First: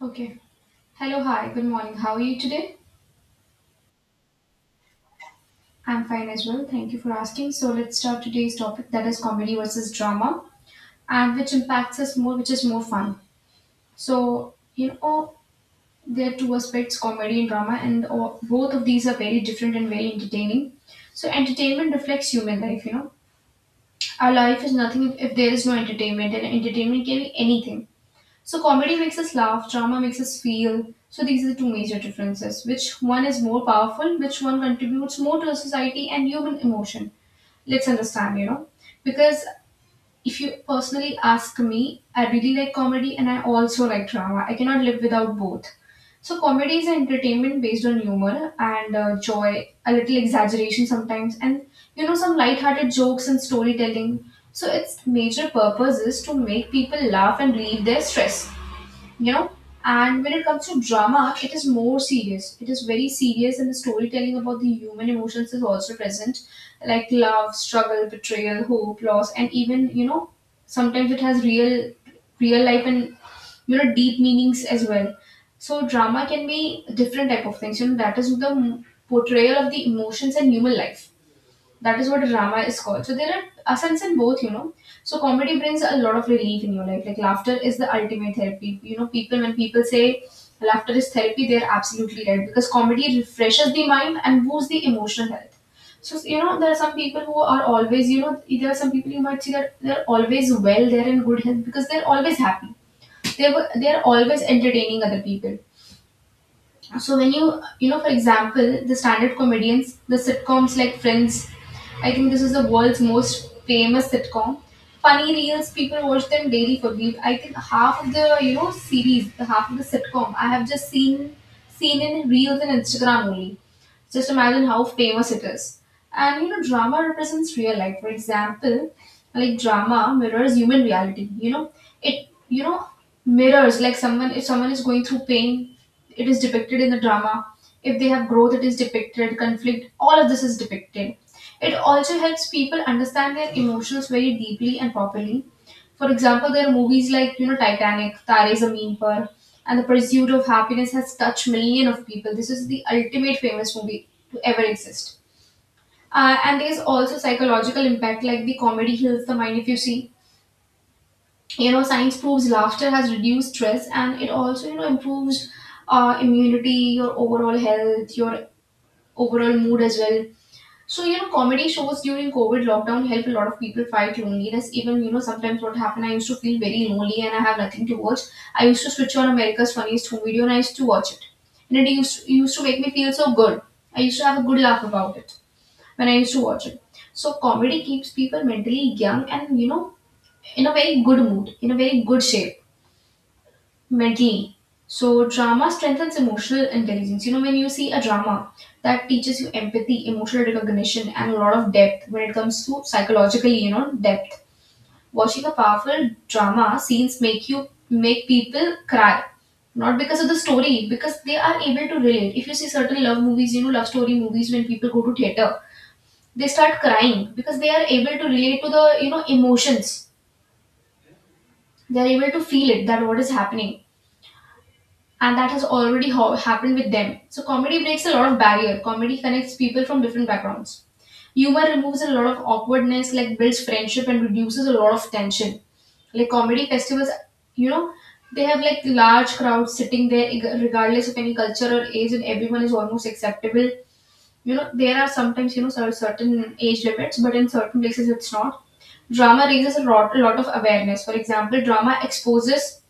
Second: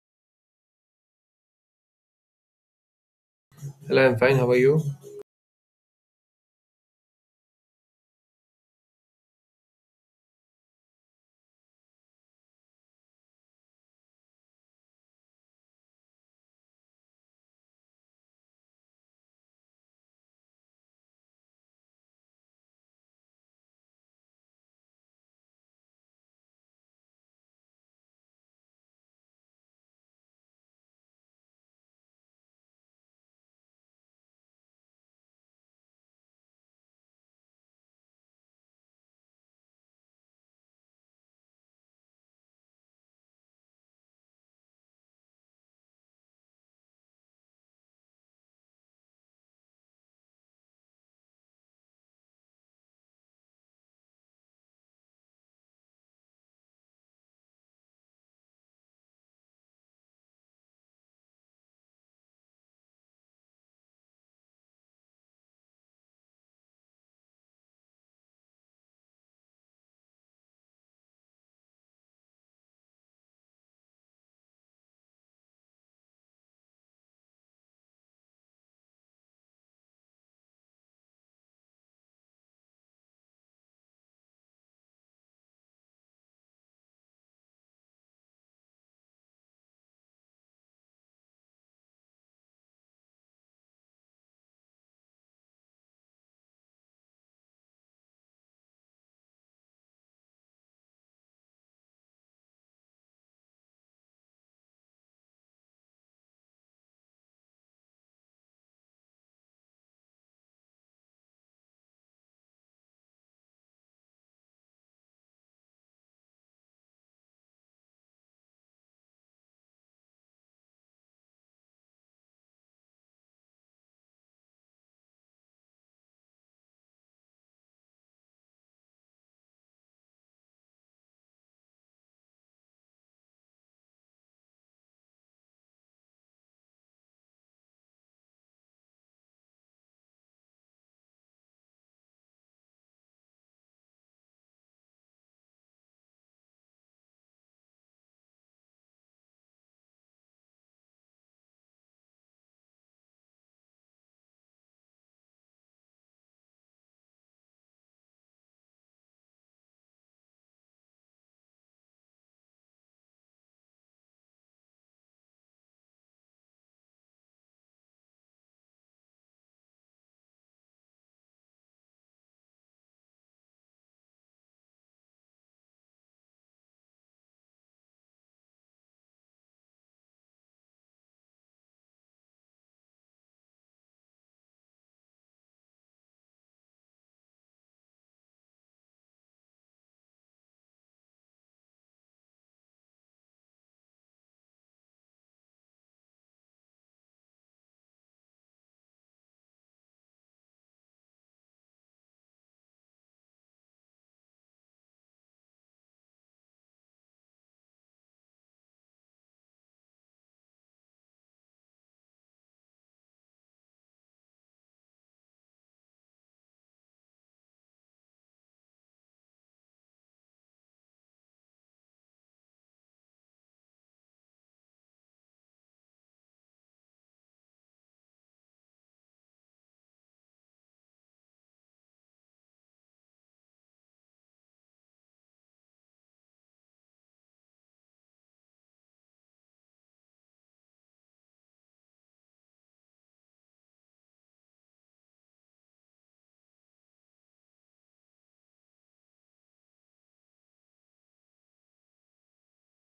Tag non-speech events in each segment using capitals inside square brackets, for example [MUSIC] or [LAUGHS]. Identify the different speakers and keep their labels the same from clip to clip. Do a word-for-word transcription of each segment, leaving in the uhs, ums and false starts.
Speaker 1: Okay. Hello, hi, good morning. How are you today?
Speaker 2: Hello, I'm fine. How are you?
Speaker 1: I'm fine as well. Thank you for asking. So let's start today's topic, that is comedy versus drama and which impacts us more, which is more fun. So, you know, there are two aspects, comedy and drama, and all, both of these are very different and very entertaining. So entertainment reflects human life, you know. Our life is nothing if, if there is no entertainment, and entertainment can be anything. So comedy makes us laugh, drama makes us feel. So these are the two major differences. Which one is more powerful? Which one contributes more to the society and human emotion? Let's understand, you know. Because if you personally ask me, I really like comedy and I also like drama. I cannot live without both. So comedy is entertainment based on humor and uh, joy, a little exaggeration sometimes, and you know some light-hearted jokes and storytelling. So its major purpose is to make people laugh and relieve their stress, you know. And when it comes to drama, it is more serious, it is very serious, and the storytelling about the human emotions is also present, like love, struggle, betrayal, hope, loss, and even, you know, sometimes it has real real life and, you know, deep meanings as well. So drama can be different type of things, you know, that is the m- portrayal of the emotions and human life. That is what drama is called. So there are a sense in both, you know. So comedy brings a lot of relief in your life. Like laughter is the ultimate therapy. You know, people when people say laughter is therapy, they're absolutely right, because comedy refreshes the mind and boosts the emotional health. So you know, there are some people who are always, you know, there are some people you might see that they're always well, they're in good health because they're always happy. They were they're always entertaining other people. So when you you know, for example the standard comedians, the sitcoms like Friends, I think this is the world's most famous sitcom. Funny reels people watch them daily. For me, I think half of the, you know, series, the half of the sitcom I have just seen seen in reels and Instagram only. Just imagine how famous it is. And you know, drama represents real life. For example, like drama mirrors human reality. You know, it, you know, mirrors like someone if someone is going through pain, it is depicted in the drama. If they have growth, it is depicted. Conflict, all of this is depicted. It also helps people understand their emotions very deeply and properly. For example, there are movies like, you know, Titanic, Tare Zameen Par, and The Pursuit of Happiness has touched million of people. This is the ultimate famous movie to ever exist. Uh, and there's also psychological impact, like the comedy heals the mind. If you see, you know, science proves laughter has reduced stress and it also, you know, improves uh, immunity, your overall health, your overall mood as well. So, you know, comedy shows during COVID lockdown helped a lot of people fight loneliness. Even, you know, sometimes what happened, I used to feel very lonely and I have nothing to watch. I used to switch on America's Funniest Home Video and I used to watch it. And it used, it used to make me feel so good. I used to have a good laugh about it when I used to watch it. So, comedy keeps people mentally young and, you know, in a very good mood, in a very good shape. Mentally. So drama strengthens emotional intelligence. You know, when you see a drama that teaches you empathy, emotional recognition, and a lot of depth when it comes to psychologically, you know, depth. Watching a powerful drama scenes make you make people cry. Not because of the story, because they are able to relate. If you see certain love movies, you know, love story movies when people go to theater, they start crying because they are able to relate to the, you know, emotions. They are able to feel it that what is happening and that has already ho- happened with them. So comedy breaks a lot of barrier. Comedy connects people from different backgrounds. Humor removes a lot of awkwardness, like builds friendship and reduces a lot of tension. Like comedy festivals, you know, they have like large crowds sitting there, ig- regardless of any culture or age, and everyone is almost acceptable. You know, there are sometimes, you know, cer- certain age limits, but in certain places it's not. Drama raises a lot, a lot of awareness. For example, drama exposes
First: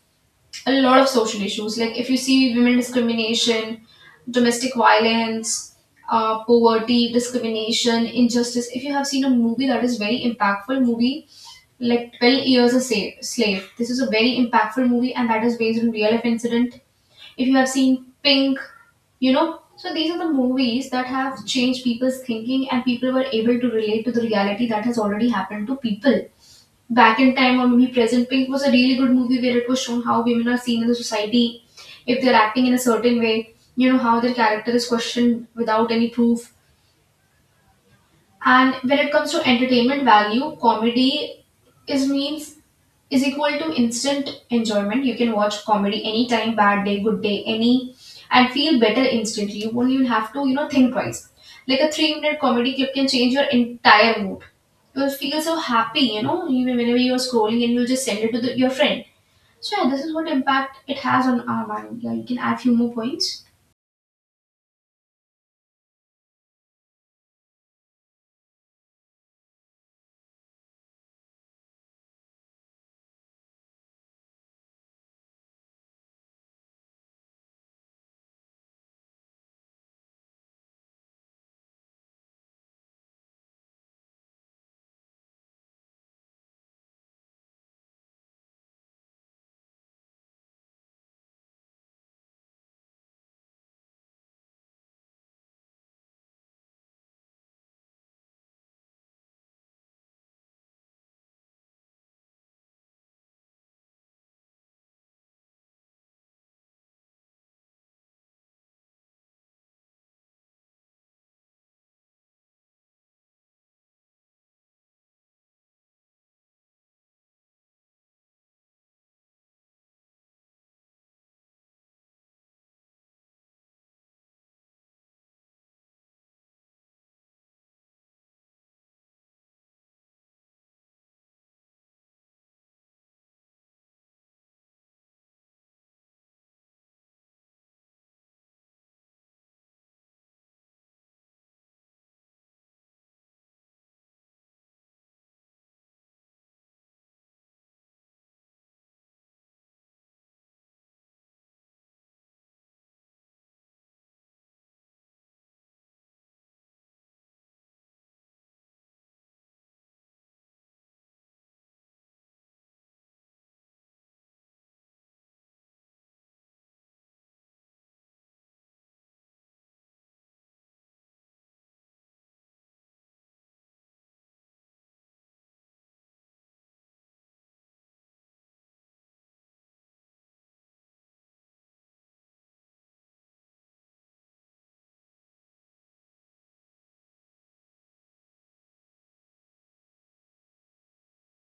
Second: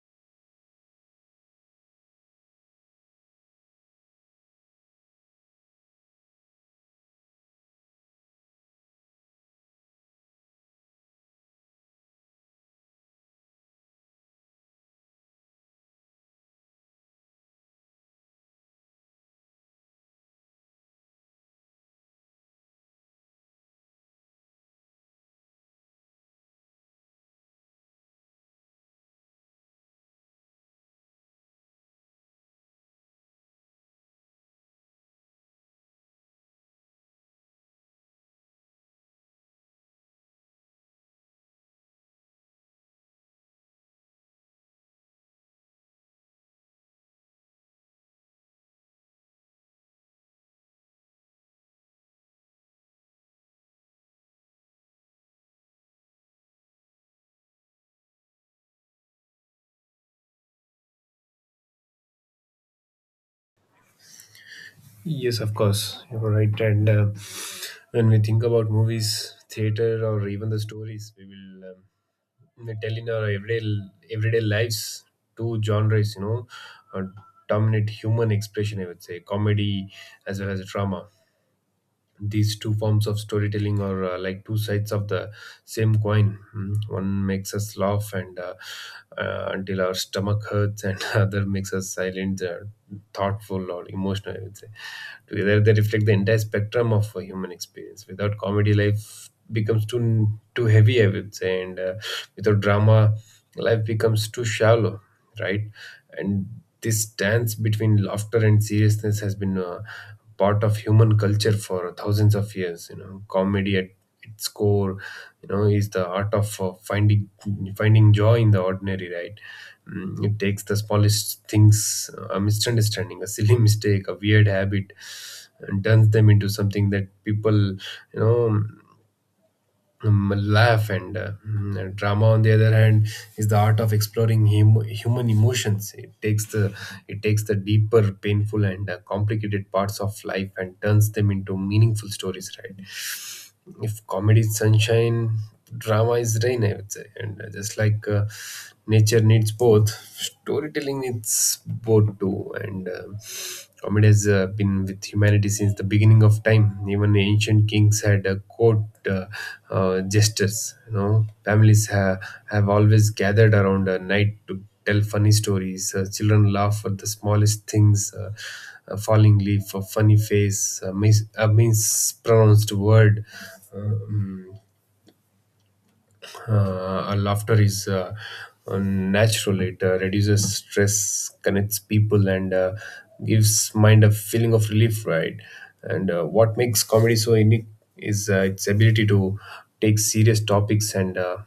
Speaker 1: a lot of social issues. Like if you see women discrimination, domestic violence, uh, poverty, discrimination, injustice. If you have seen a movie that is very impactful movie, like Twelve Years a Sa- Slave. This is a very impactful movie, and that is based on real life incident. If you have seen Pink, you know. So these are the movies that have changed people's thinking, and people were able to relate to the reality that has already happened to people back in time or maybe present. Pink was a really good movie where it was shown how women are seen in the society, if they're acting in a certain way, you know, how their character is questioned without any proof. And when it comes to entertainment value, comedy is means is equal to instant enjoyment. You can watch comedy anytime, bad day, good day, any, and feel better instantly. You won't even have to, you know, think twice. Like a three minute comedy clip can change your entire mood. You'll feel so happy, you know, even whenever you're scrolling and you'll just send it to the, your friend. So, yeah, this is what impact it has on our mind. Yeah, you can add few more points.
Speaker 2: Yes, of course, you're right. And uh, when we think about movies, theater, or even the stories we will um, we tell in our everyday everyday lives, two genres, you know, uh, dominate human expression. I would say comedy as well as drama, these two forms of storytelling are uh, like two sides of the same coin. Mm, one makes us laugh and uh, uh, until our stomach hurts, and [LAUGHS] other makes us silent, uh, thoughtful, or emotional, I would say. Together they reflect the entire spectrum of a human experience. Without comedy, life becomes too too heavy, I would say, and uh, without drama, life becomes too shallow, right? And this dance between laughter and seriousness has been uh, part of human culture for thousands of years. You know, comedy at its core, you know, is the art of uh, finding finding joy in the ordinary, right? Mm, it takes the smallest things, a misunderstanding, a silly [LAUGHS] mistake, a weird habit, and turns them into something that people, you know um, laugh, and uh, mm, drama, on the other hand, is the art of exploring hum- human emotions. It takes the it takes the deeper, painful, and uh, complicated parts of life, and turns them into meaningful stories, right? If comedy is sunshine, drama is rain, I would say. And uh, just like uh, nature needs both, storytelling needs both too. And um, comedy has uh, been with humanity since the beginning of time. Even ancient kings had uh, court uh, uh, gestures. You know, families ha- have always gathered around a night to tell funny stories. Uh, children laugh at the smallest things. Uh, a falling leaf, a funny face, a, mis- a mispronounced word. Um, uh, Laughter is uh, uh, natural. It uh, reduces stress, connects people, and uh, gives mind a feeling of relief. Right, and uh, what makes comedy so unique is uh, its ability to take serious topics and uh,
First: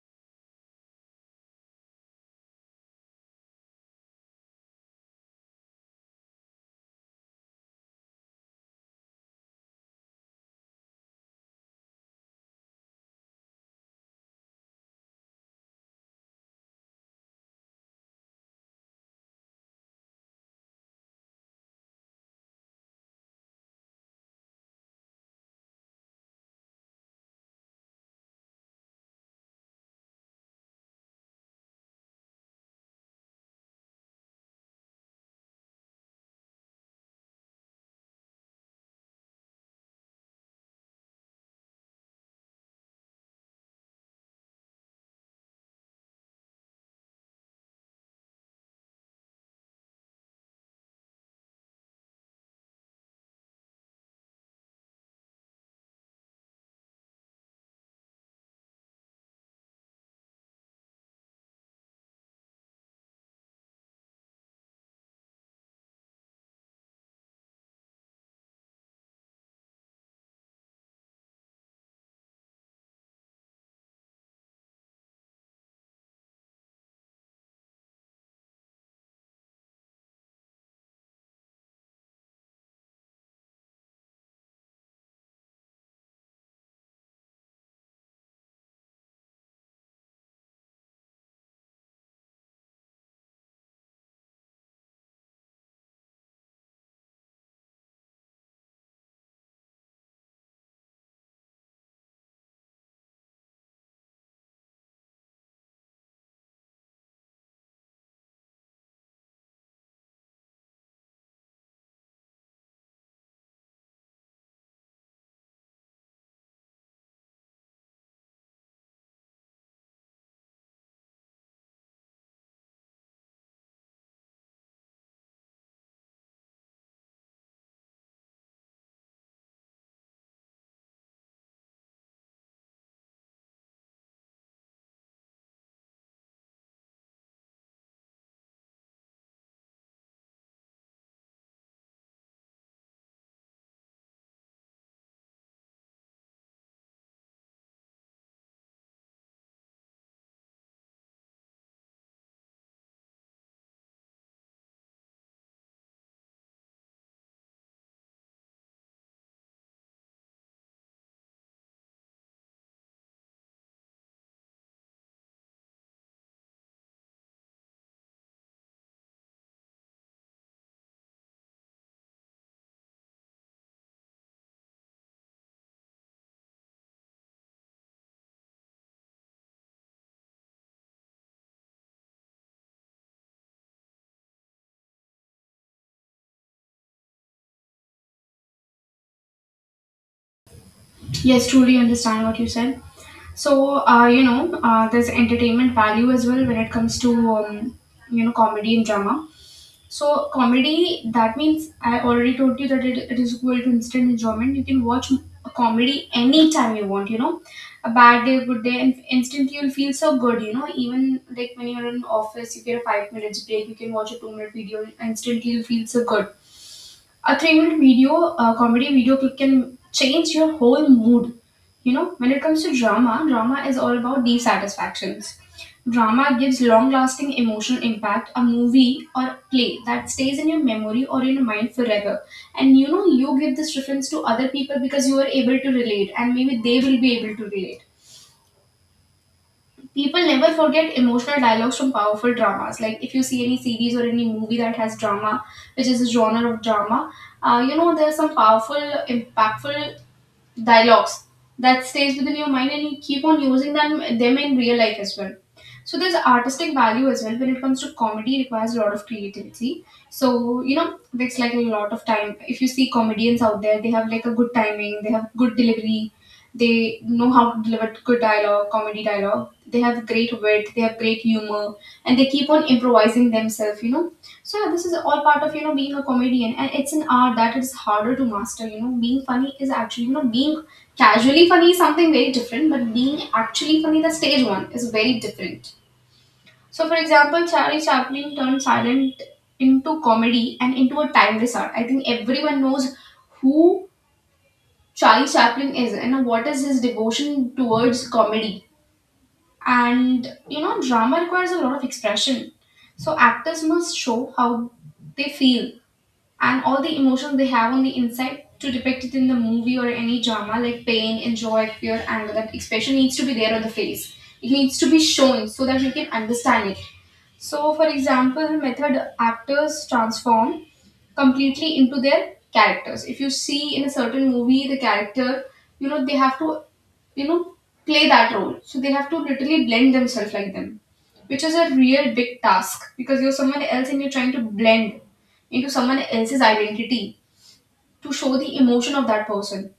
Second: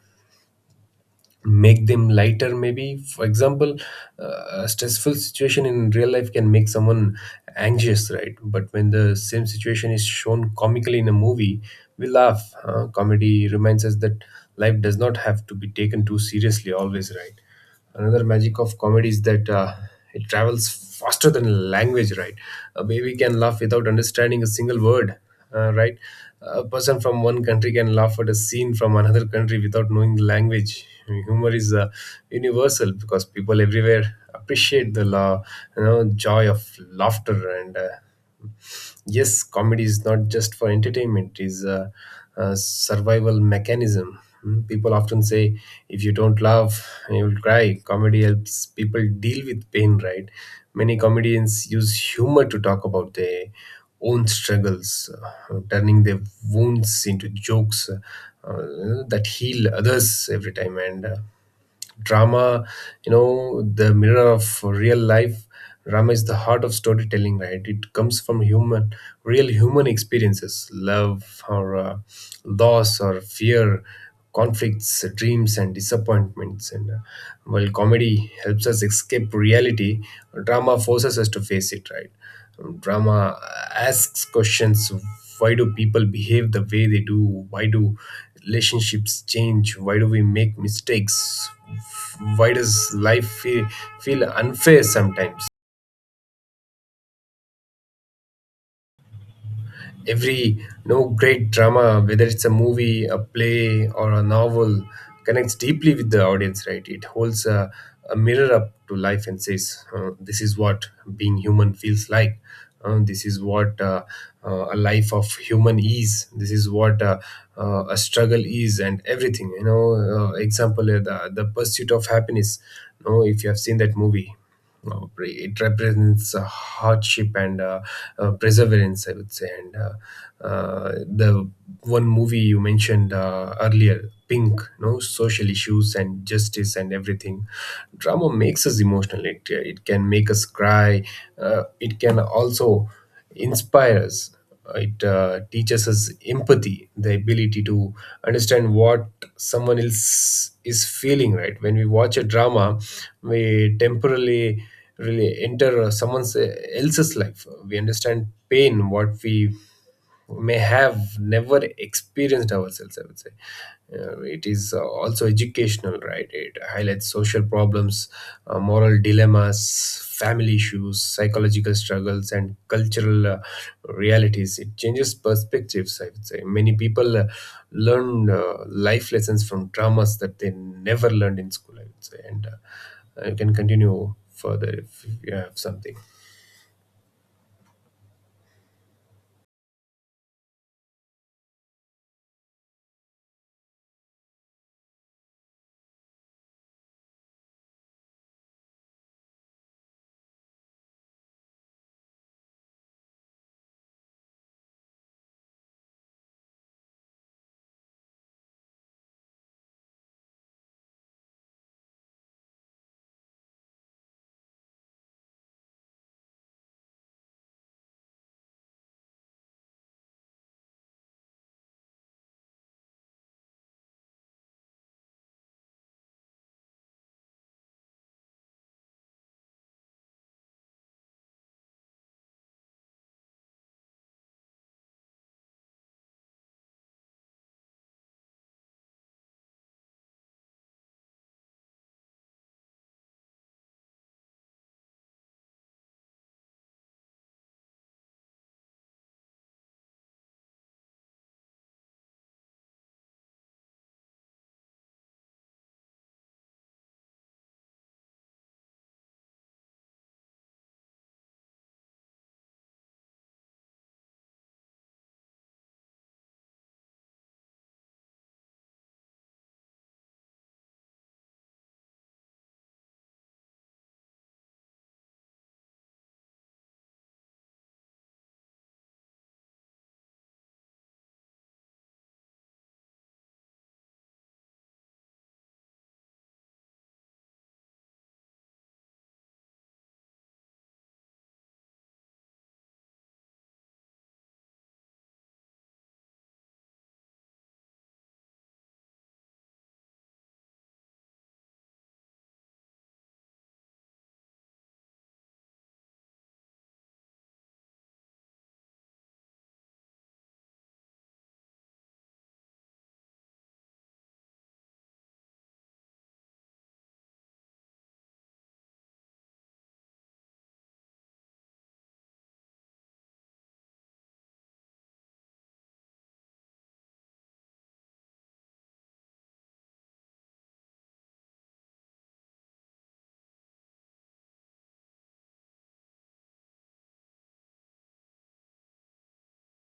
Speaker 2: make them lighter, maybe. For example, uh, a stressful situation in real life can make someone anxious, right? But when the same situation is shown comically in a movie, we laugh. Uh, comedy reminds us that life does not have to be taken too seriously always, right? Another magic of comedy is that uh, it travels faster than language, right? A baby can laugh without understanding a single word, uh, right? A person from one country can laugh at a scene from another country without knowing the language. I mean, humor is uh, universal because people everywhere appreciate the la- you know, joy of laughter, and uh, yes, comedy is not just for entertainment, it is a, a survival mechanism. Mm, people often say if you don't laugh you will cry. Comedy helps people deal with pain, right? Many comedians use humor to talk about their own struggles, uh, turning their wounds into jokes, uh, uh, that heal others every time. And uh, drama, you know, the mirror of real life, drama is the heart of storytelling, right? It comes from human real human experiences, love or uh, loss or fear, conflicts, dreams, and disappointments, and uh, while comedy helps us escape reality, drama forces us to face it, right? Drama asks questions. Why do people behave the way they do? Why do relationships change? Why do we make mistakes? Why does life feel, feel unfair sometimes? Every, you know, great drama, whether it's a movie, a play, or a novel, connects deeply with the audience, right? It holds a, a mirror up to life and says, uh, this is what being human feels like. Uh, this is what uh, uh, a life of human is. This is what uh, uh, a struggle is, and everything, you know. Uh, example, uh, the, the pursuit of happiness, you know, if you have seen that movie. No, pre- it represents uh, hardship and uh, uh, perseverance, I would say. And uh, uh, the one movie you mentioned uh, earlier, Pink, no, social issues and justice and everything. Drama makes us emotional. It it can make us cry. Uh, it can also inspire us. It uh, teaches us empathy, the ability to understand what someone else is feeling. Right, when we watch a drama, we temporarily really enter uh, someone's, uh, else's life. We understand pain, what we may have never experienced ourselves, I would say. Uh, it is uh, also educational, right? It highlights social problems, uh, moral dilemmas, family issues, psychological struggles, and cultural uh, realities. It changes perspectives, I would say. Many people uh, learn uh, life lessons from dramas that they never learned in school, I would say. And uh, you can continue further if, if you have something.
Speaker 1: Yes, truly understand what you said. So, uh, you know, uh, there's entertainment value as well when it comes to, um, you know, comedy and drama. So, comedy, that means I already told you that it, it is equal to instant enjoyment. You can watch a comedy anytime you want, you know, a bad day, good day, and instantly you'll feel so good, you know. Even like when you're in office, you get a five minutes break, you can watch a two minute video, and instantly you'll feel so good. A three minute video, a comedy video clip can change your whole mood. You know, when it comes to drama, drama is all about these satisfactions. Drama gives long lasting emotional impact, a movie or play that stays in your memory or in your mind forever. And you know, you give this reference to other people because you are able to relate, and maybe they will be able to relate. People never forget emotional dialogues from powerful dramas. Like if you see any series or any movie that has drama, which is a genre of drama, uh, you know, there's some powerful, impactful dialogues that stays within your mind and you keep on using them them in real life as well. So there's artistic value as well. When it comes to comedy, it requires a lot of creativity. So you know, it's like a lot of time, if you see comedians out there, they have like a good timing, they have good delivery, they know how to deliver good dialogue, comedy dialogue. They have great wit, they have great humor, and they keep on improvising themselves, you know. So yeah, this is all part of, you know, being a comedian, and it's an art that is harder to master. You know, being funny is actually, you know, being casually funny is something very different, but being actually funny, the stage one, is very different. So for example, Charlie Chaplin turned silent into comedy and into a timeless art. I think everyone knows who Charlie Chaplin is and what is his devotion towards comedy. And you know, drama requires a lot of expression. So actors must show how they feel and all the emotions they have on the inside to depict it in the movie or any drama, like pain, enjoy, fear, anger. That expression needs to be there on the face. It needs to be shown so that we can understand it. So, for example, method actors transform completely into their characters. If you see in a certain movie the character, you know, they have to, you know, play that role. So they have to literally blend themselves like them, which is a real big task because you're someone else and you're trying to blend into someone else's identity to show the emotion of that person.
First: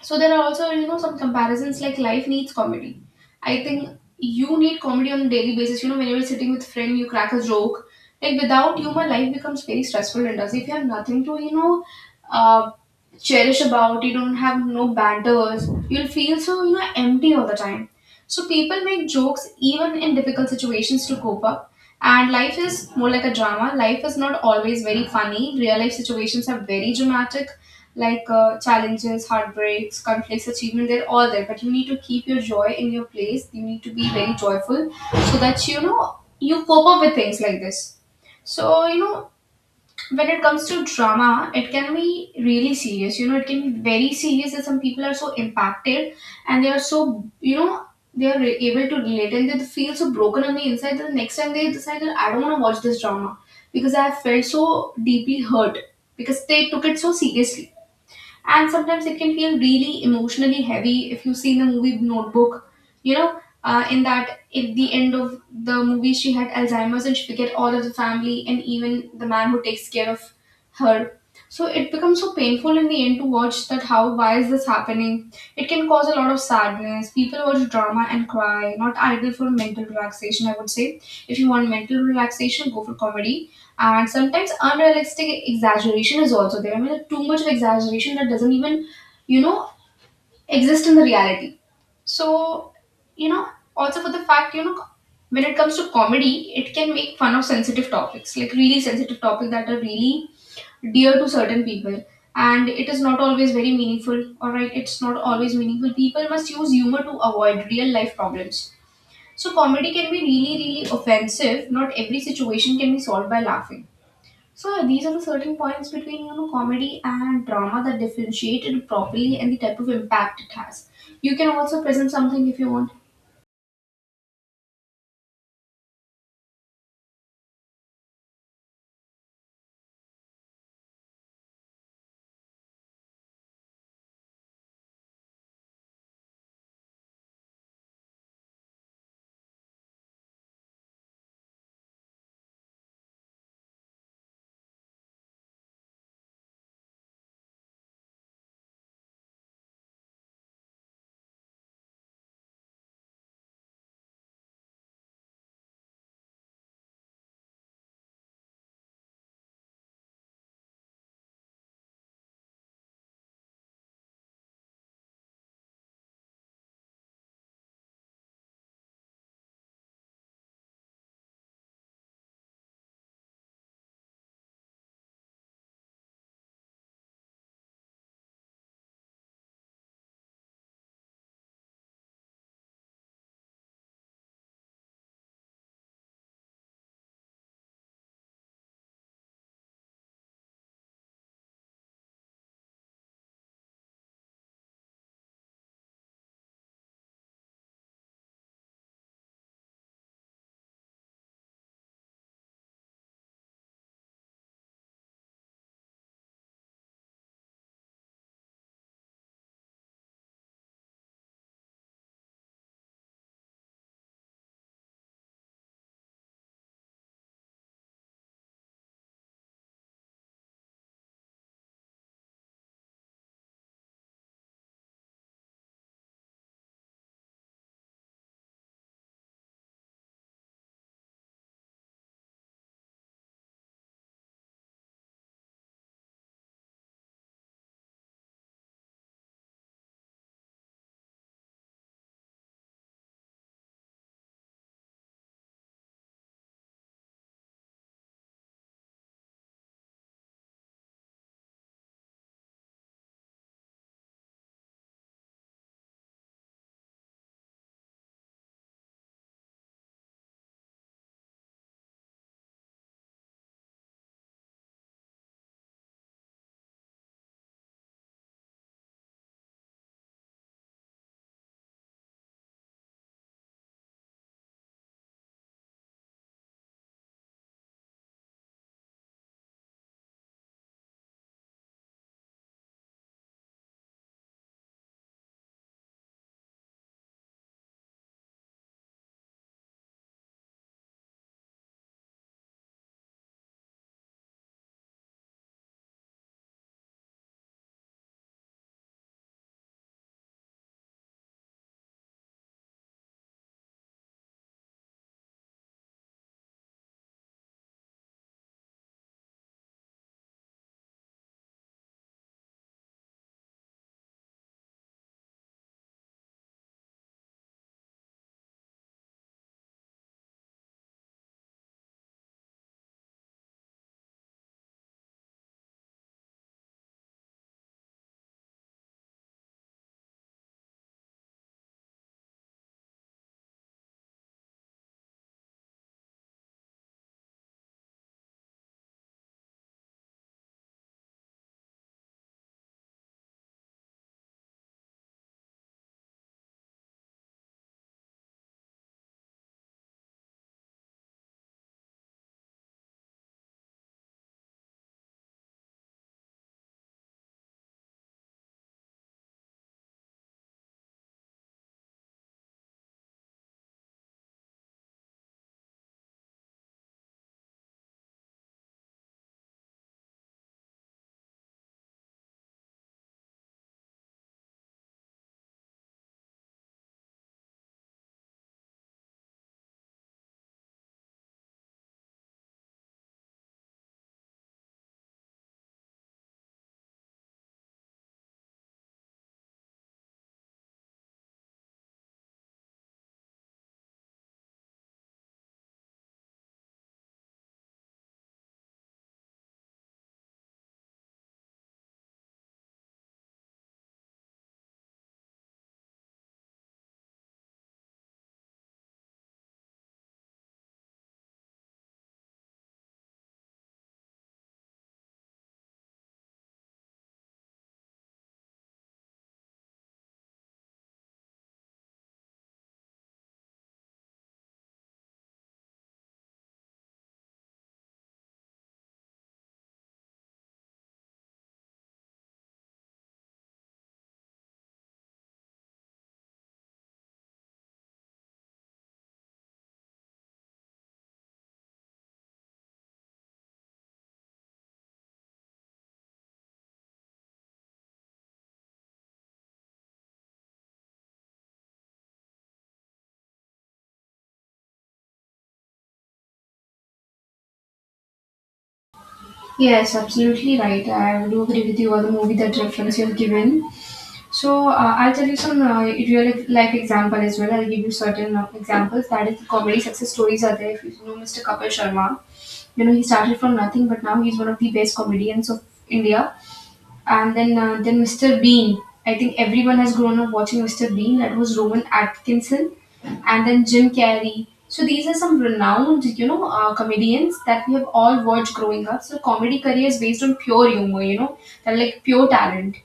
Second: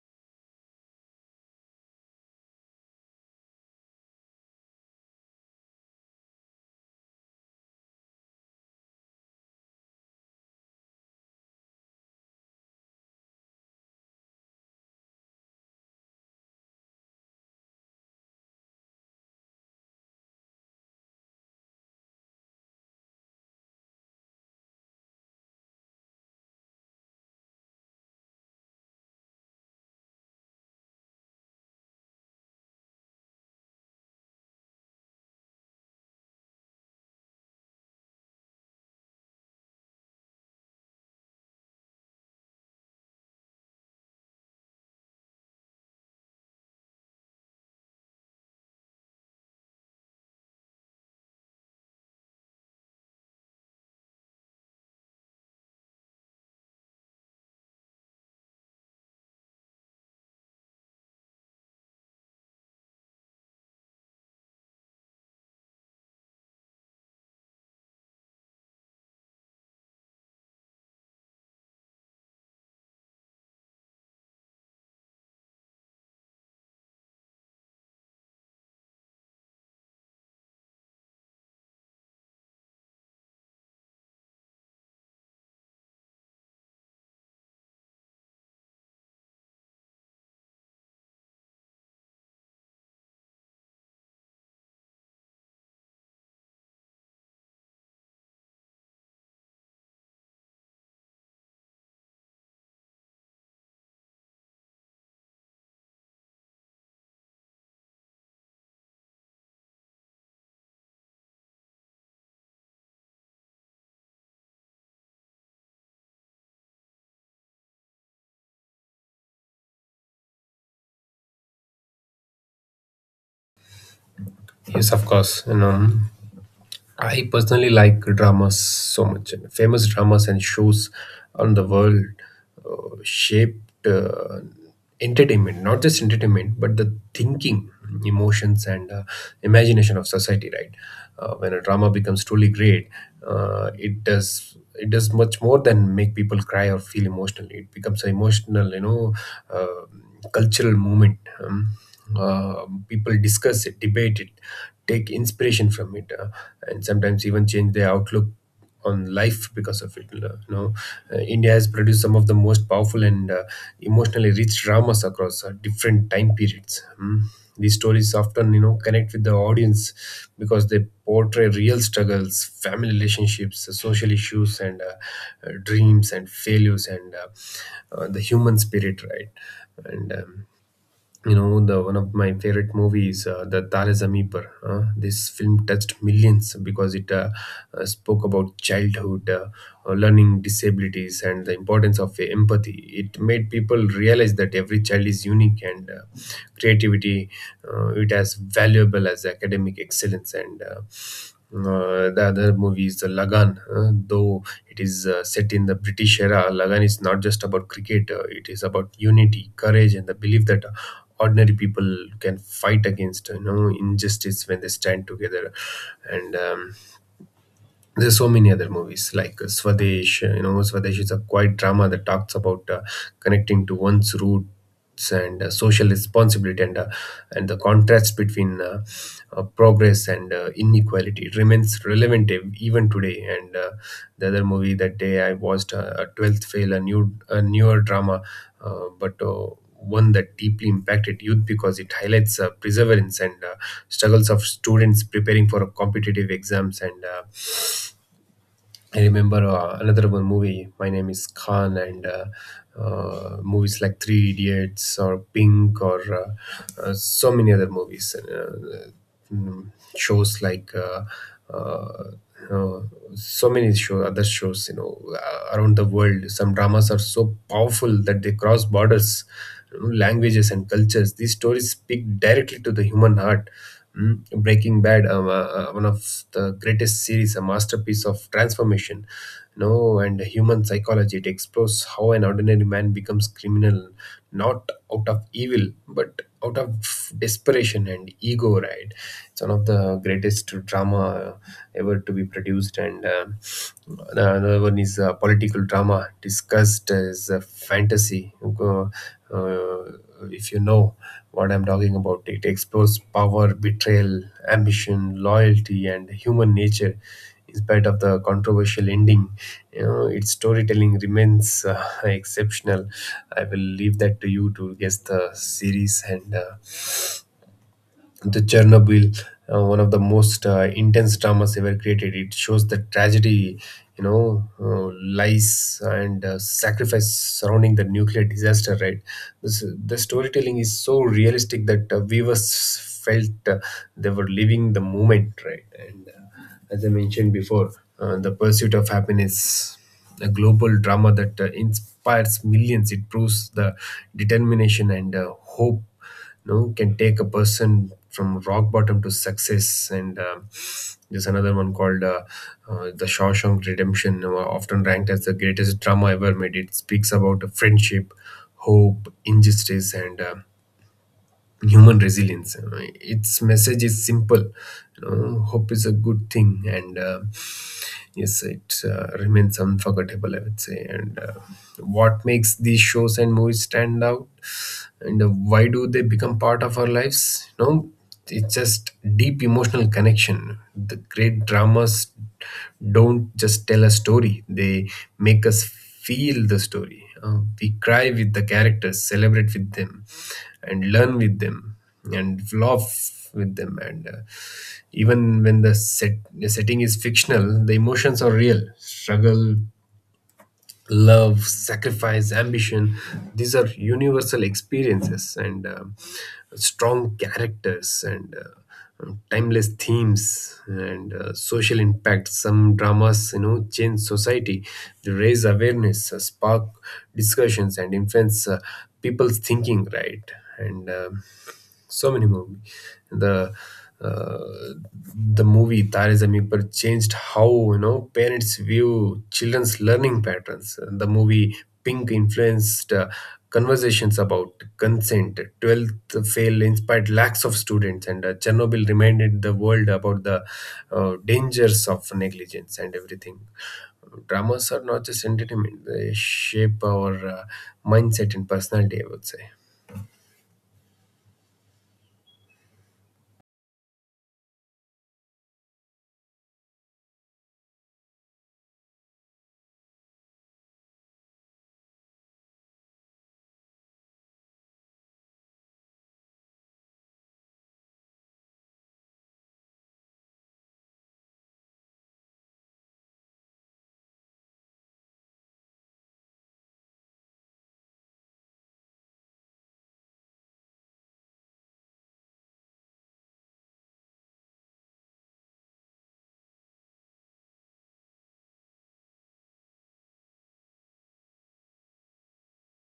Speaker 1: So there are also, you know, some comparisons like life needs comedy. I think you need comedy on a daily basis. You know, when you're sitting with friend, you crack a joke. Like without humor, life becomes very stressful and does. If you have nothing to, you know, uh, cherish about, you don't have no banters, you'll feel so, you know, empty all the time. So people make jokes even in difficult situations to cope up. And life is more like a drama. Life is not always very funny. Real life situations are very dramatic like uh, challenges, heartbreaks, conflicts, achievement, they're all there. But you need to keep your joy in your place. You need to be very joyful so that you know you cope up with things like this. So, you know, when it comes to drama, it can be really serious. You know, it can be very serious that some people are so impacted and they are so, you know, they are re- able to relate and they feel so broken on the inside that the next time they decide that I don't want to watch this drama because I have felt so deeply hurt because they took it so seriously and sometimes it can feel really emotionally heavy if you've seen the movie Notebook. You know, uh, in that at the end of the movie, she had Alzheimer's and she forget all of the family and even the man who takes care of her. So it becomes so painful in the end to watch that how why is this happening? It can cause a lot of sadness. People watch drama and cry. Not ideal for mental relaxation, I would say. If you want mental relaxation, go for comedy and sometimes unrealistic exaggeration is also there. I mean, too much of exaggeration that doesn't even, you know, exist in the reality. So, you know, also for the fact, you know, when it comes to comedy, it can make fun of sensitive topics, like really sensitive topics that are really dear to certain people. And it is not always very meaningful, alright? It's not always meaningful. People must use humor to avoid real life problems. So, comedy can be really, really offensive. Not every situation can be solved by laughing, so these are the certain points between you know comedy and drama that differentiate it properly and the type of impact it has. You can also present something if you want.
Speaker 2: Yes, of course. You know, I personally like dramas so much. And famous dramas and shows on the world uh, shaped uh, entertainment, not just entertainment, but the thinking, emotions, and uh, imagination of society, right? Uh, when a drama becomes truly great, uh, it does it does much more than make people cry or feel emotionally. It becomes an emotional, you know, uh, cultural movement. Um, uh, People discuss it, debate it, take inspiration from it, uh, and sometimes even change their outlook on life because of it, you know. Uh, india has produced some of the most powerful and uh, emotionally rich dramas across uh, different time periods. Mm. These stories often, you know, connect with the audience because they portray real struggles, family relationships, uh, social issues, and uh, uh, dreams and failures, and uh, uh, the human spirit, right? And um, you know, the one of my favorite movies, uh, the Tare Zameen Par, uh, this film touched millions because it uh, uh, spoke about childhood uh, uh, learning disabilities and the importance of uh, empathy. It made people realize that every child is unique and uh, creativity, uh, it as valuable as academic excellence, and uh, uh, the other movie is the Lagan. Uh, though it is uh, set in the British era, Lagan is not just about cricket. Uh, it is about unity, courage, and the belief that ordinary people can fight against, you know, injustice when they stand together. And um, there's so many other movies like uh, Swadesh. Uh, you know, Swadesh is a quiet drama that talks about uh, connecting to one's roots and uh, social responsibility, and uh, and the contrast between uh, uh, progress and uh, inequality. It remains relevant ev- even today. And uh, the other movie that day I watched, uh, a Twelfth Fail, a new a newer drama, uh, but. Uh, one that deeply impacted youth because it highlights uh, perseverance and uh, struggles of students preparing for competitive exams, and uh, I remember uh, another one movie. My name is Khan, and uh, uh, movies like Three Idiots or Pink, or uh, uh, so many other movies. Uh, mm, Shows like uh, uh, uh, so many show other shows, you know, uh, around the world. Some dramas are so powerful that they cross borders, you know, languages and cultures. These stories speak directly to the human heart. Mm, Breaking Bad, um, uh, uh, one of the greatest series, a masterpiece of transformation, you know, and human psychology. It explores how an ordinary man becomes criminal, not out of evil, but out of desperation and ego. Right? It's one of the greatest drama ever to be produced, and uh, the another one is uh, political drama discussed as a fantasy. Uh, uh, uh, if you know what I'm talking about. It explores power, betrayal, ambition, loyalty, and human nature. In spite of the controversial ending, you know, its storytelling remains uh, [LAUGHS] exceptional. I will leave that to you to guess the series, and uh, the Chernobyl, uh, one of the most uh, intense dramas ever created. It shows the tragedy, you know, uh, lies and uh, sacrifice surrounding the nuclear disaster. Right, this, the storytelling is so realistic that uh, viewers felt uh, they were living the moment. Right, and uh, as I mentioned before, uh, the pursuit of happiness. A global drama that uh, inspires millions. It proves the determination and uh, hope no, can take a person from rock bottom to success, and um there's another one called uh, uh, the Shawshank Redemption, uh, often ranked as the greatest drama ever made. It speaks about friendship, hope, injustice and uh, human resilience. Uh, its message is simple, you know, hope is a good thing, and uh, yes it uh, remains unforgettable, I would say. And uh, What makes these shows and movies stand out, and uh, why do they become part of our lives? No, it's just deep emotional connection. The great dramas don't just tell a story, they make us feel the story. Uh, we cry with the characters, celebrate with them and learn with them and laugh with them, and uh, even when the set the setting is fictional, the emotions are real: struggle, love, sacrifice, ambition. These are universal experiences, and um, strong characters, and uh, um, timeless themes and uh, social impact. Some dramas, you know, change society. They raise awareness, uh, spark discussions and influence uh, people's thinking, right? And um so many movie the uh, the movie Tare Zameen Par changed how, you know, parents view children's learning patterns. The movie Pink influenced uh, conversations about consent. Twelfth Fail inspired lakhs of students, and uh, Chernobyl reminded the world about the uh, dangers of negligence and everything. Dramas are not just entertainment; they shape our uh, mindset and personality, I would say.
Speaker 1: Yes, absolutely right. I do agree with you on the movie that reference you have given. So uh, I'll tell you some uh, real life example as well. I'll give you certain uh, examples. That is, the comedy success stories are there. If you know mister Kapil Sharma, you know he started from nothing, but now he's one of the best comedians of India. and then uh, then mister Bean. I think everyone has grown up watching mister Bean. That was Rowan Atkinson, and then Jim Carrey. So these are some renowned, you know, uh, comedians that we have all watched growing up. So comedy career is based on pure humor, you know, they're like pure talent.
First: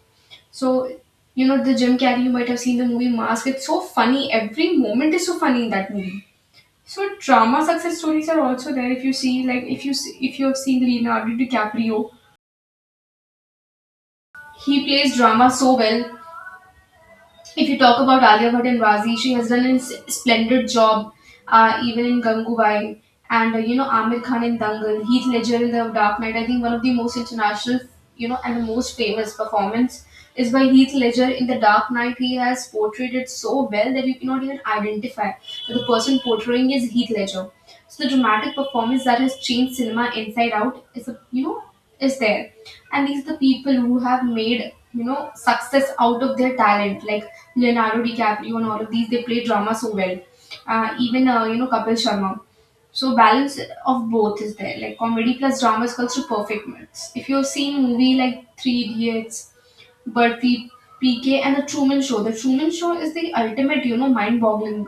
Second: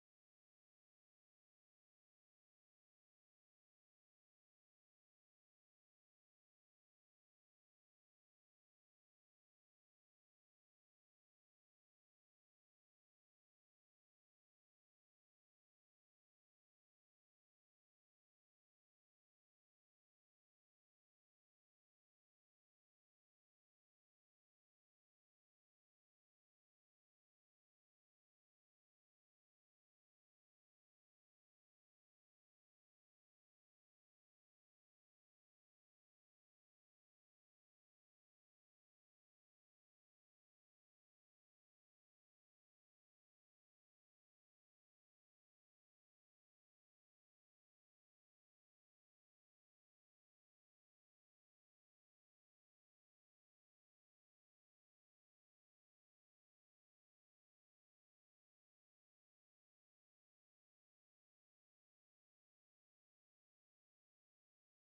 Speaker 1: So you know, the Jim Carrey, you might have seen the movie Mask. It's so funny. Every moment is so funny in that movie. So drama success stories are also there. If you see, like, if you see, if you have seen Leonardo DiCaprio, he plays drama so well. If you talk about Alia Bhatt and Razi, she has done a s- splendid job, uh, even in Gangubai. And uh, you know, Amir Khan in Dangal, Heath Ledger in The Dark Knight. I think one of the most international, you know, and the most famous performance is by Heath Ledger in The Dark Knight. He has portrayed it so well that you cannot even identify that the person portraying is Heath Ledger. So the dramatic performance that has changed cinema inside out is, a, you know, is there, and these are the people who have made you know success out of their talent like Leonardo DiCaprio and all of these, they play drama so well. Uh, even uh, you know Kapil Sharma, so balance of both is there, like comedy plus drama is called to perfect mix if you've seen movie like Three Idiots, Burpee, PK, and The Truman Show. The Truman Show is the ultimate, you know, mind-boggling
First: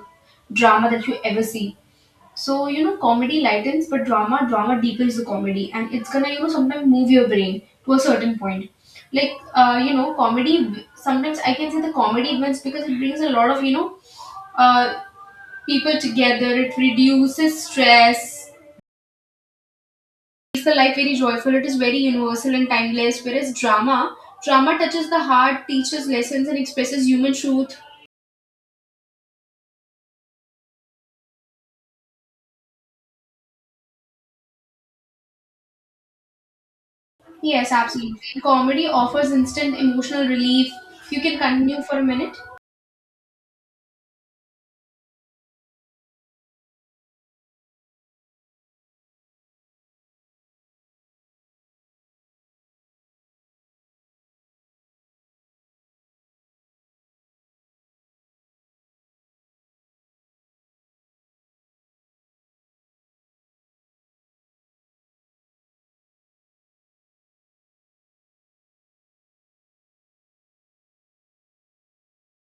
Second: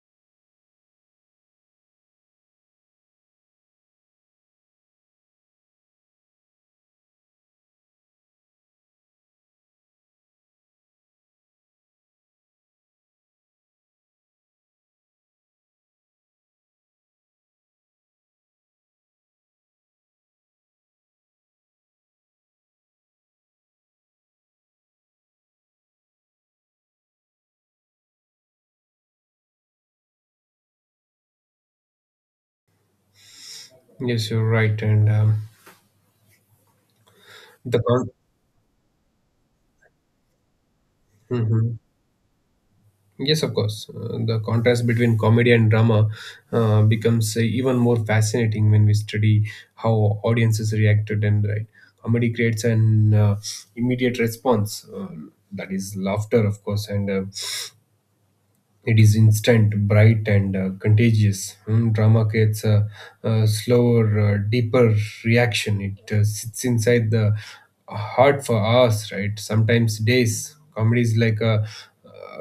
Speaker 1: drama that you ever see. So, you know, comedy lightens, but drama, drama deepens the comedy. And it's gonna, you know, sometimes move your brain to a certain point. Like, uh, you know, comedy, sometimes I can say the comedy wins because it brings a lot of, you know, uh, people together. It reduces stress. It's the life very joyful. It is very universal and timeless. Whereas drama, drama touches the heart, teaches lessons, and expresses human truth.
Speaker 2: Yes, you're right. And um,
Speaker 1: Yes,
Speaker 2: The con-
Speaker 1: absolutely. Comedy offers instant emotional relief. You can
Speaker 2: Mhm.
Speaker 1: continue for a minute.
Speaker 2: Yes, of course. Uh, the contrast between comedy and drama uh, becomes uh, even more fascinating when we study how audiences reacted. And Right. Comedy creates an uh, immediate response, uh, that is laughter, of course, and uh, it is instant, bright, and uh, contagious. Hmm. Drama creates a, a slower, uh, deeper reaction. It uh, sits inside the heart for hours, right? Sometimes days. Comedy is like a,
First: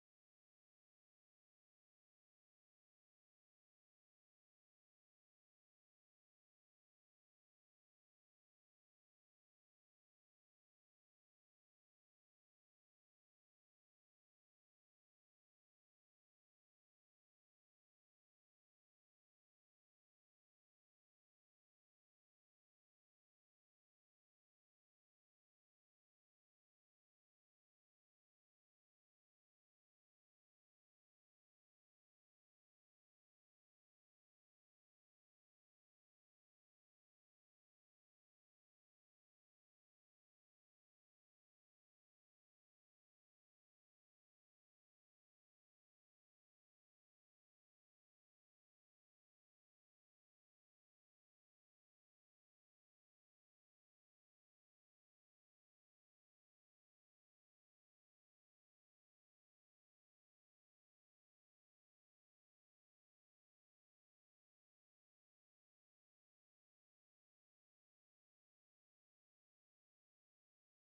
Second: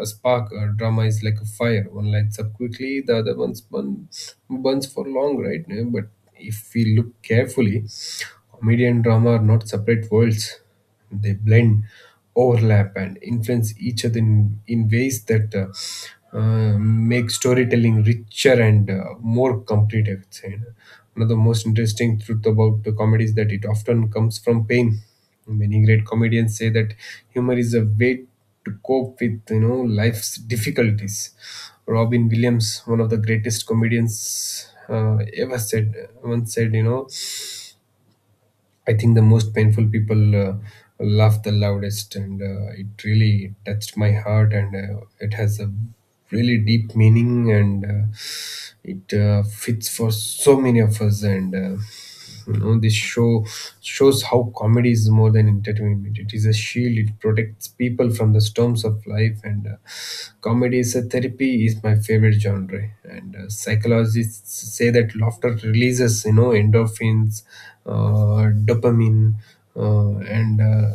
Speaker 2: a spark. Uh drama is like a fire. One lights up quickly, the other ones burns, burns for long, right? Yeah. But if we look carefully, comedy and drama are not separate worlds. They blend, overlap, and influence each other in, in ways that uh, uh, make storytelling richer and uh, more complete, I would say. One of the most interesting truth about the comedy is that it often comes from pain. Many great comedians say that humor is a way to cope with, you know, life's difficulties. Robin Williams, one of the greatest comedians uh, ever said, once said, you know, I think the most painful people uh, laugh the loudest, and uh, it really touched my heart, and uh, it has a really deep meaning, and uh, it uh, fits for so many of us. And uh, You know, this show shows how comedy is more than entertainment. It is a shield. It protects people from the storms of life, and uh, comedy is a therapy. Is my favorite genre, and uh, psychologists say that laughter releases, you know, endorphins, uh, dopamine uh, and uh,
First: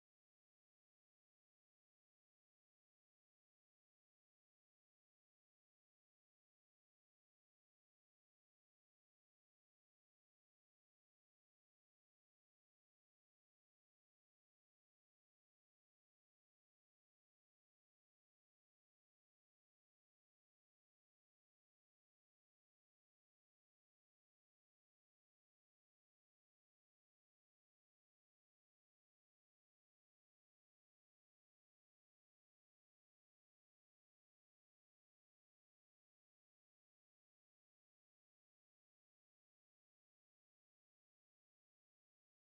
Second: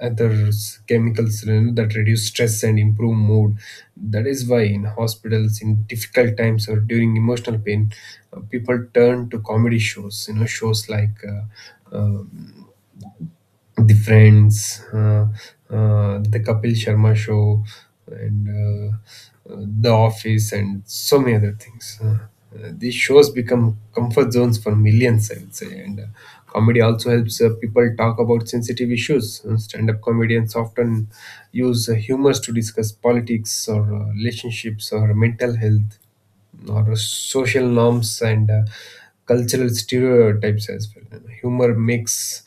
Speaker 2: other chemicals, you know, that reduce stress and improve mood. That is why in hospitals, in difficult times or during emotional pain, uh, people turn to comedy shows, you know, shows like uh, um, the Friends, uh, uh, the Kapil Sharma Show, and uh, uh, The Office, and so many other things. Uh, uh, these shows become comfort zones for millions, I would say. And uh, Comedy also helps uh, people talk about sensitive issues. Uh, stand-up comedians often use uh, humor to discuss politics or uh, relationships or mental health or social norms and uh, cultural stereotypes as well. You know, humor makes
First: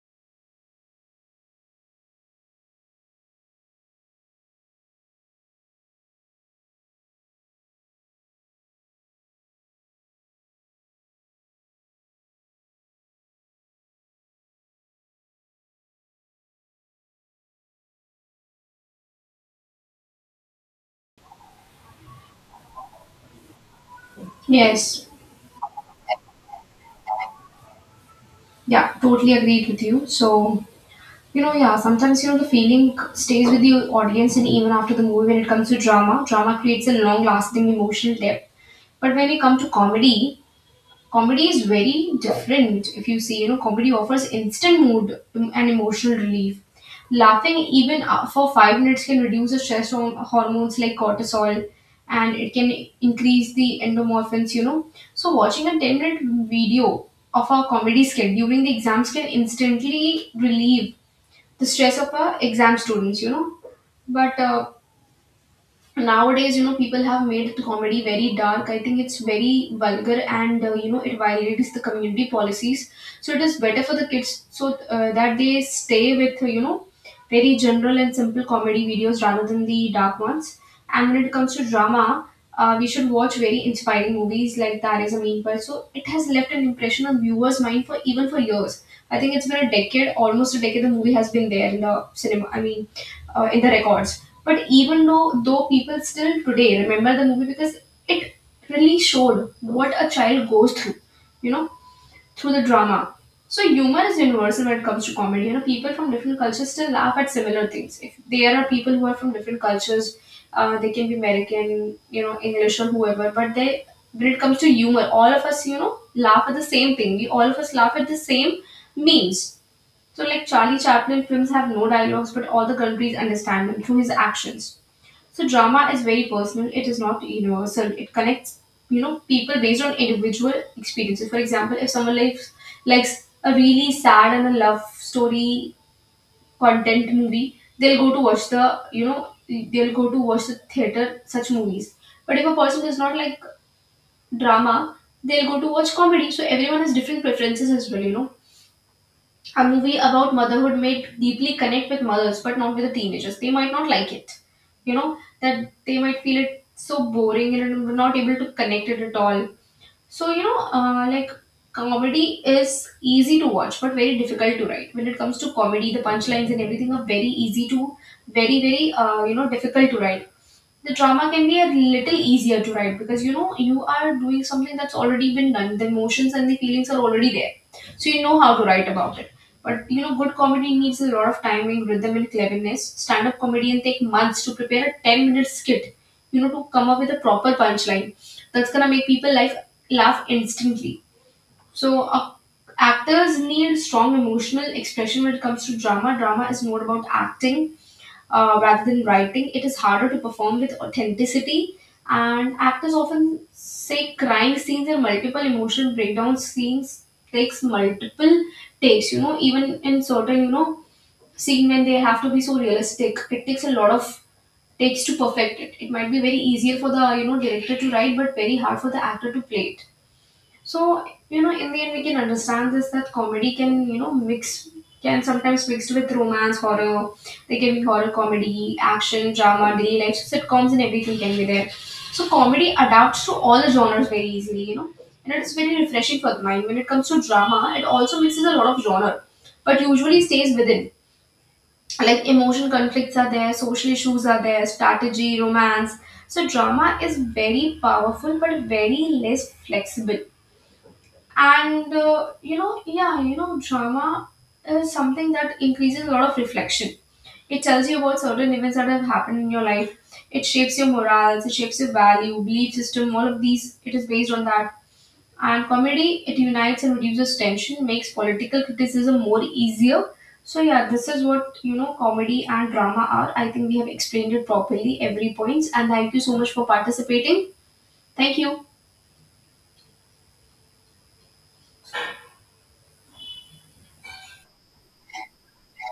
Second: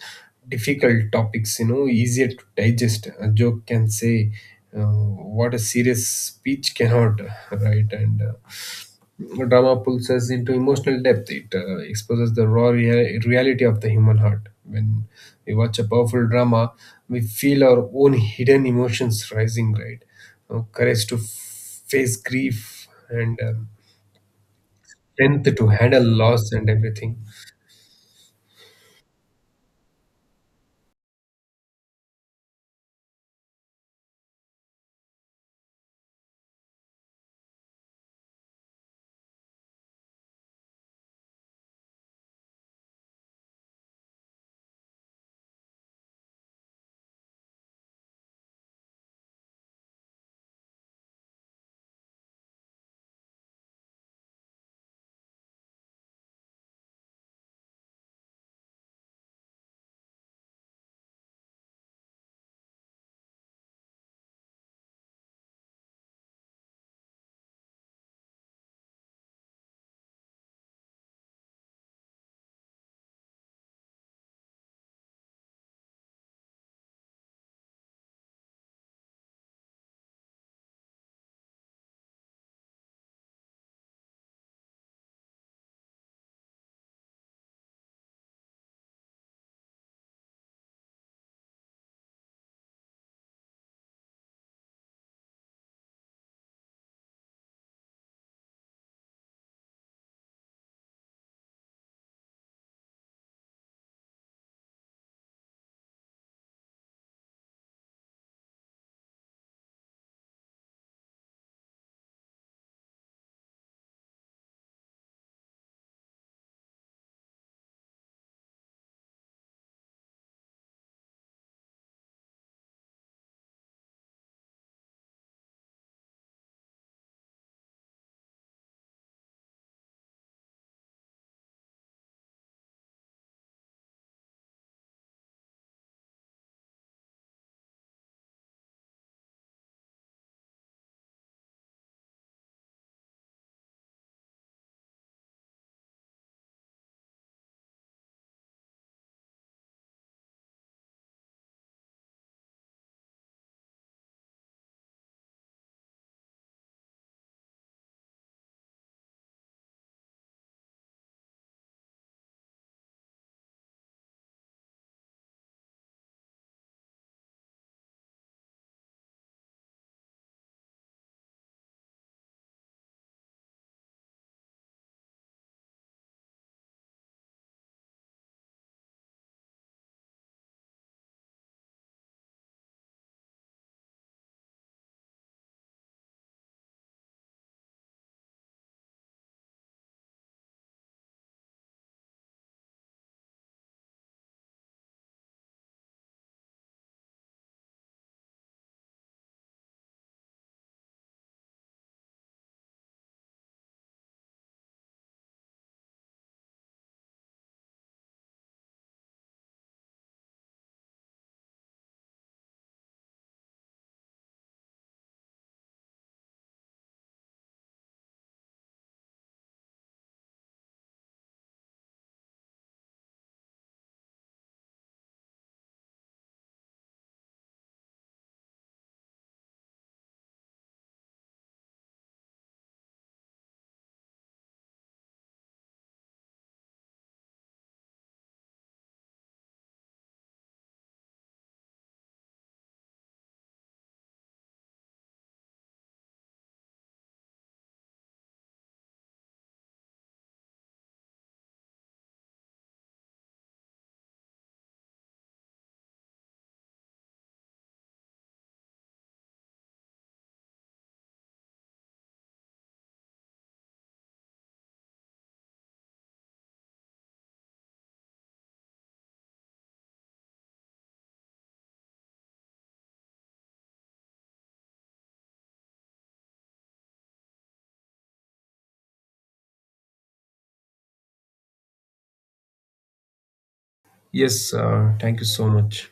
Speaker 2: difficult topics, you know, easier to digest. A joke can say uh, what a serious speech cannot, [LAUGHS] right? And uh, Drama pulls us into emotional depth. It uh, exposes the raw rea- reality of the human heart. When we watch a powerful drama, we feel our own hidden emotions rising, right? Uh, courage to f- face grief and um,
Speaker 1: Yes.
Speaker 2: strength to handle loss and everything.
Speaker 1: Yeah, totally agreed with you. So, you know, yeah, sometimes, you know, the feeling stays with the audience and even after the movie when it comes to drama, drama creates a long lasting emotional depth. But when we come to comedy, comedy is very different if you see, you know, comedy offers instant mood and emotional relief. Laughing even uh, for five minutes can reduce the stress hor- hormones like cortisol, and it can increase the endomorphins, you know. So watching a ten minute video of a comedy skit during the exams can instantly relieve the stress of our exam students, you know. But uh, nowadays, you know, people have made comedy very dark. I think it's very vulgar and uh, you know it violates the community policies, so it is better for the kids so uh, that they stay with uh, you know very general and simple comedy videos rather than the dark ones. And when it comes to drama, uh, we should watch very inspiring movies like That Is a Mean. So it has left an impression on viewers' mind for even for years. I think it's been a decade, almost a decade. The movie has been there in the cinema. I mean, uh, in the records. But even though though people still today remember the movie because it really showed what a child goes through, you know, through the drama. So humor is universal when it comes to comedy. You know, people from different cultures still laugh at similar things. If there are people who are from different cultures, uh, they can be American, you know, English or whoever, but they when it comes to humor, all of us, you know, laugh at the same thing. We all of us laugh at the same memes. So, like Charlie Chaplin films have no dialogues, but all the countries understand him through his actions. So, drama is very personal. It is not universal. It connects, you know, people based on individual experiences. For example, if someone likes likes a really sad and a love story content movie, they'll go to watch the, you know, they'll go to watch the theater such movies. But if a person does not like drama, they'll go to watch comedy. So everyone has different preferences as well, you know. A movie about motherhood may deeply connect with mothers, but not with the teenagers. They might not like it. You know, that they might feel it so boring and not able to connect it at all. So, you know, uh, like comedy is easy to watch, but very difficult to write. When it comes to comedy, the punchlines and everything are very easy to, very, very, uh, you know, difficult to write. The drama can be a little easier to write because you know you are doing something that's already been done, the emotions and the feelings are already there, so you know how to write about it. But you know good comedy needs a lot of timing, rhythm, and cleverness. Stand up comedian take months to prepare a ten minute skit, you know, to come up with a proper punchline that's gonna make people life laugh instantly. So uh, actors need strong emotional expression when it comes to drama. Drama is more about acting uh, rather than writing. It is harder to perform with authenticity. And actors often say crying scenes and multiple emotional breakdown scenes takes multiple takes. You know, even in certain you know scene when they have to be so realistic, it takes a lot of takes to perfect it. It might be very easier for the you know director to write, but very hard for the actor to play it. So, you know, in the end, we can understand this that comedy can, you know, mix, can sometimes mixed with romance, horror. There can be horror comedy, action, drama, daily life. So, sitcoms and everything can be there. So, comedy adapts to all the genres very easily, you know. And it's very refreshing for the mind. When it comes to drama, it also mixes a lot of genre, but usually stays within. Like emotion conflicts are there, social issues are there, strategy, romance. So drama is very powerful but very less flexible. And uh, you know, yeah, you know, drama is something that increases a lot of reflection. It tells you about certain events that have happened in your life. It shapes your morals, it shapes your value belief system, all of these, it is based on that. And comedy, it unites and reduces tension, makes political criticism more easier. So yeah, this is what you know comedy and drama are. I think we have explained it properly every points, and thank you so much for participating. Thank you.
Speaker 2: Yes, uh, thank you so much.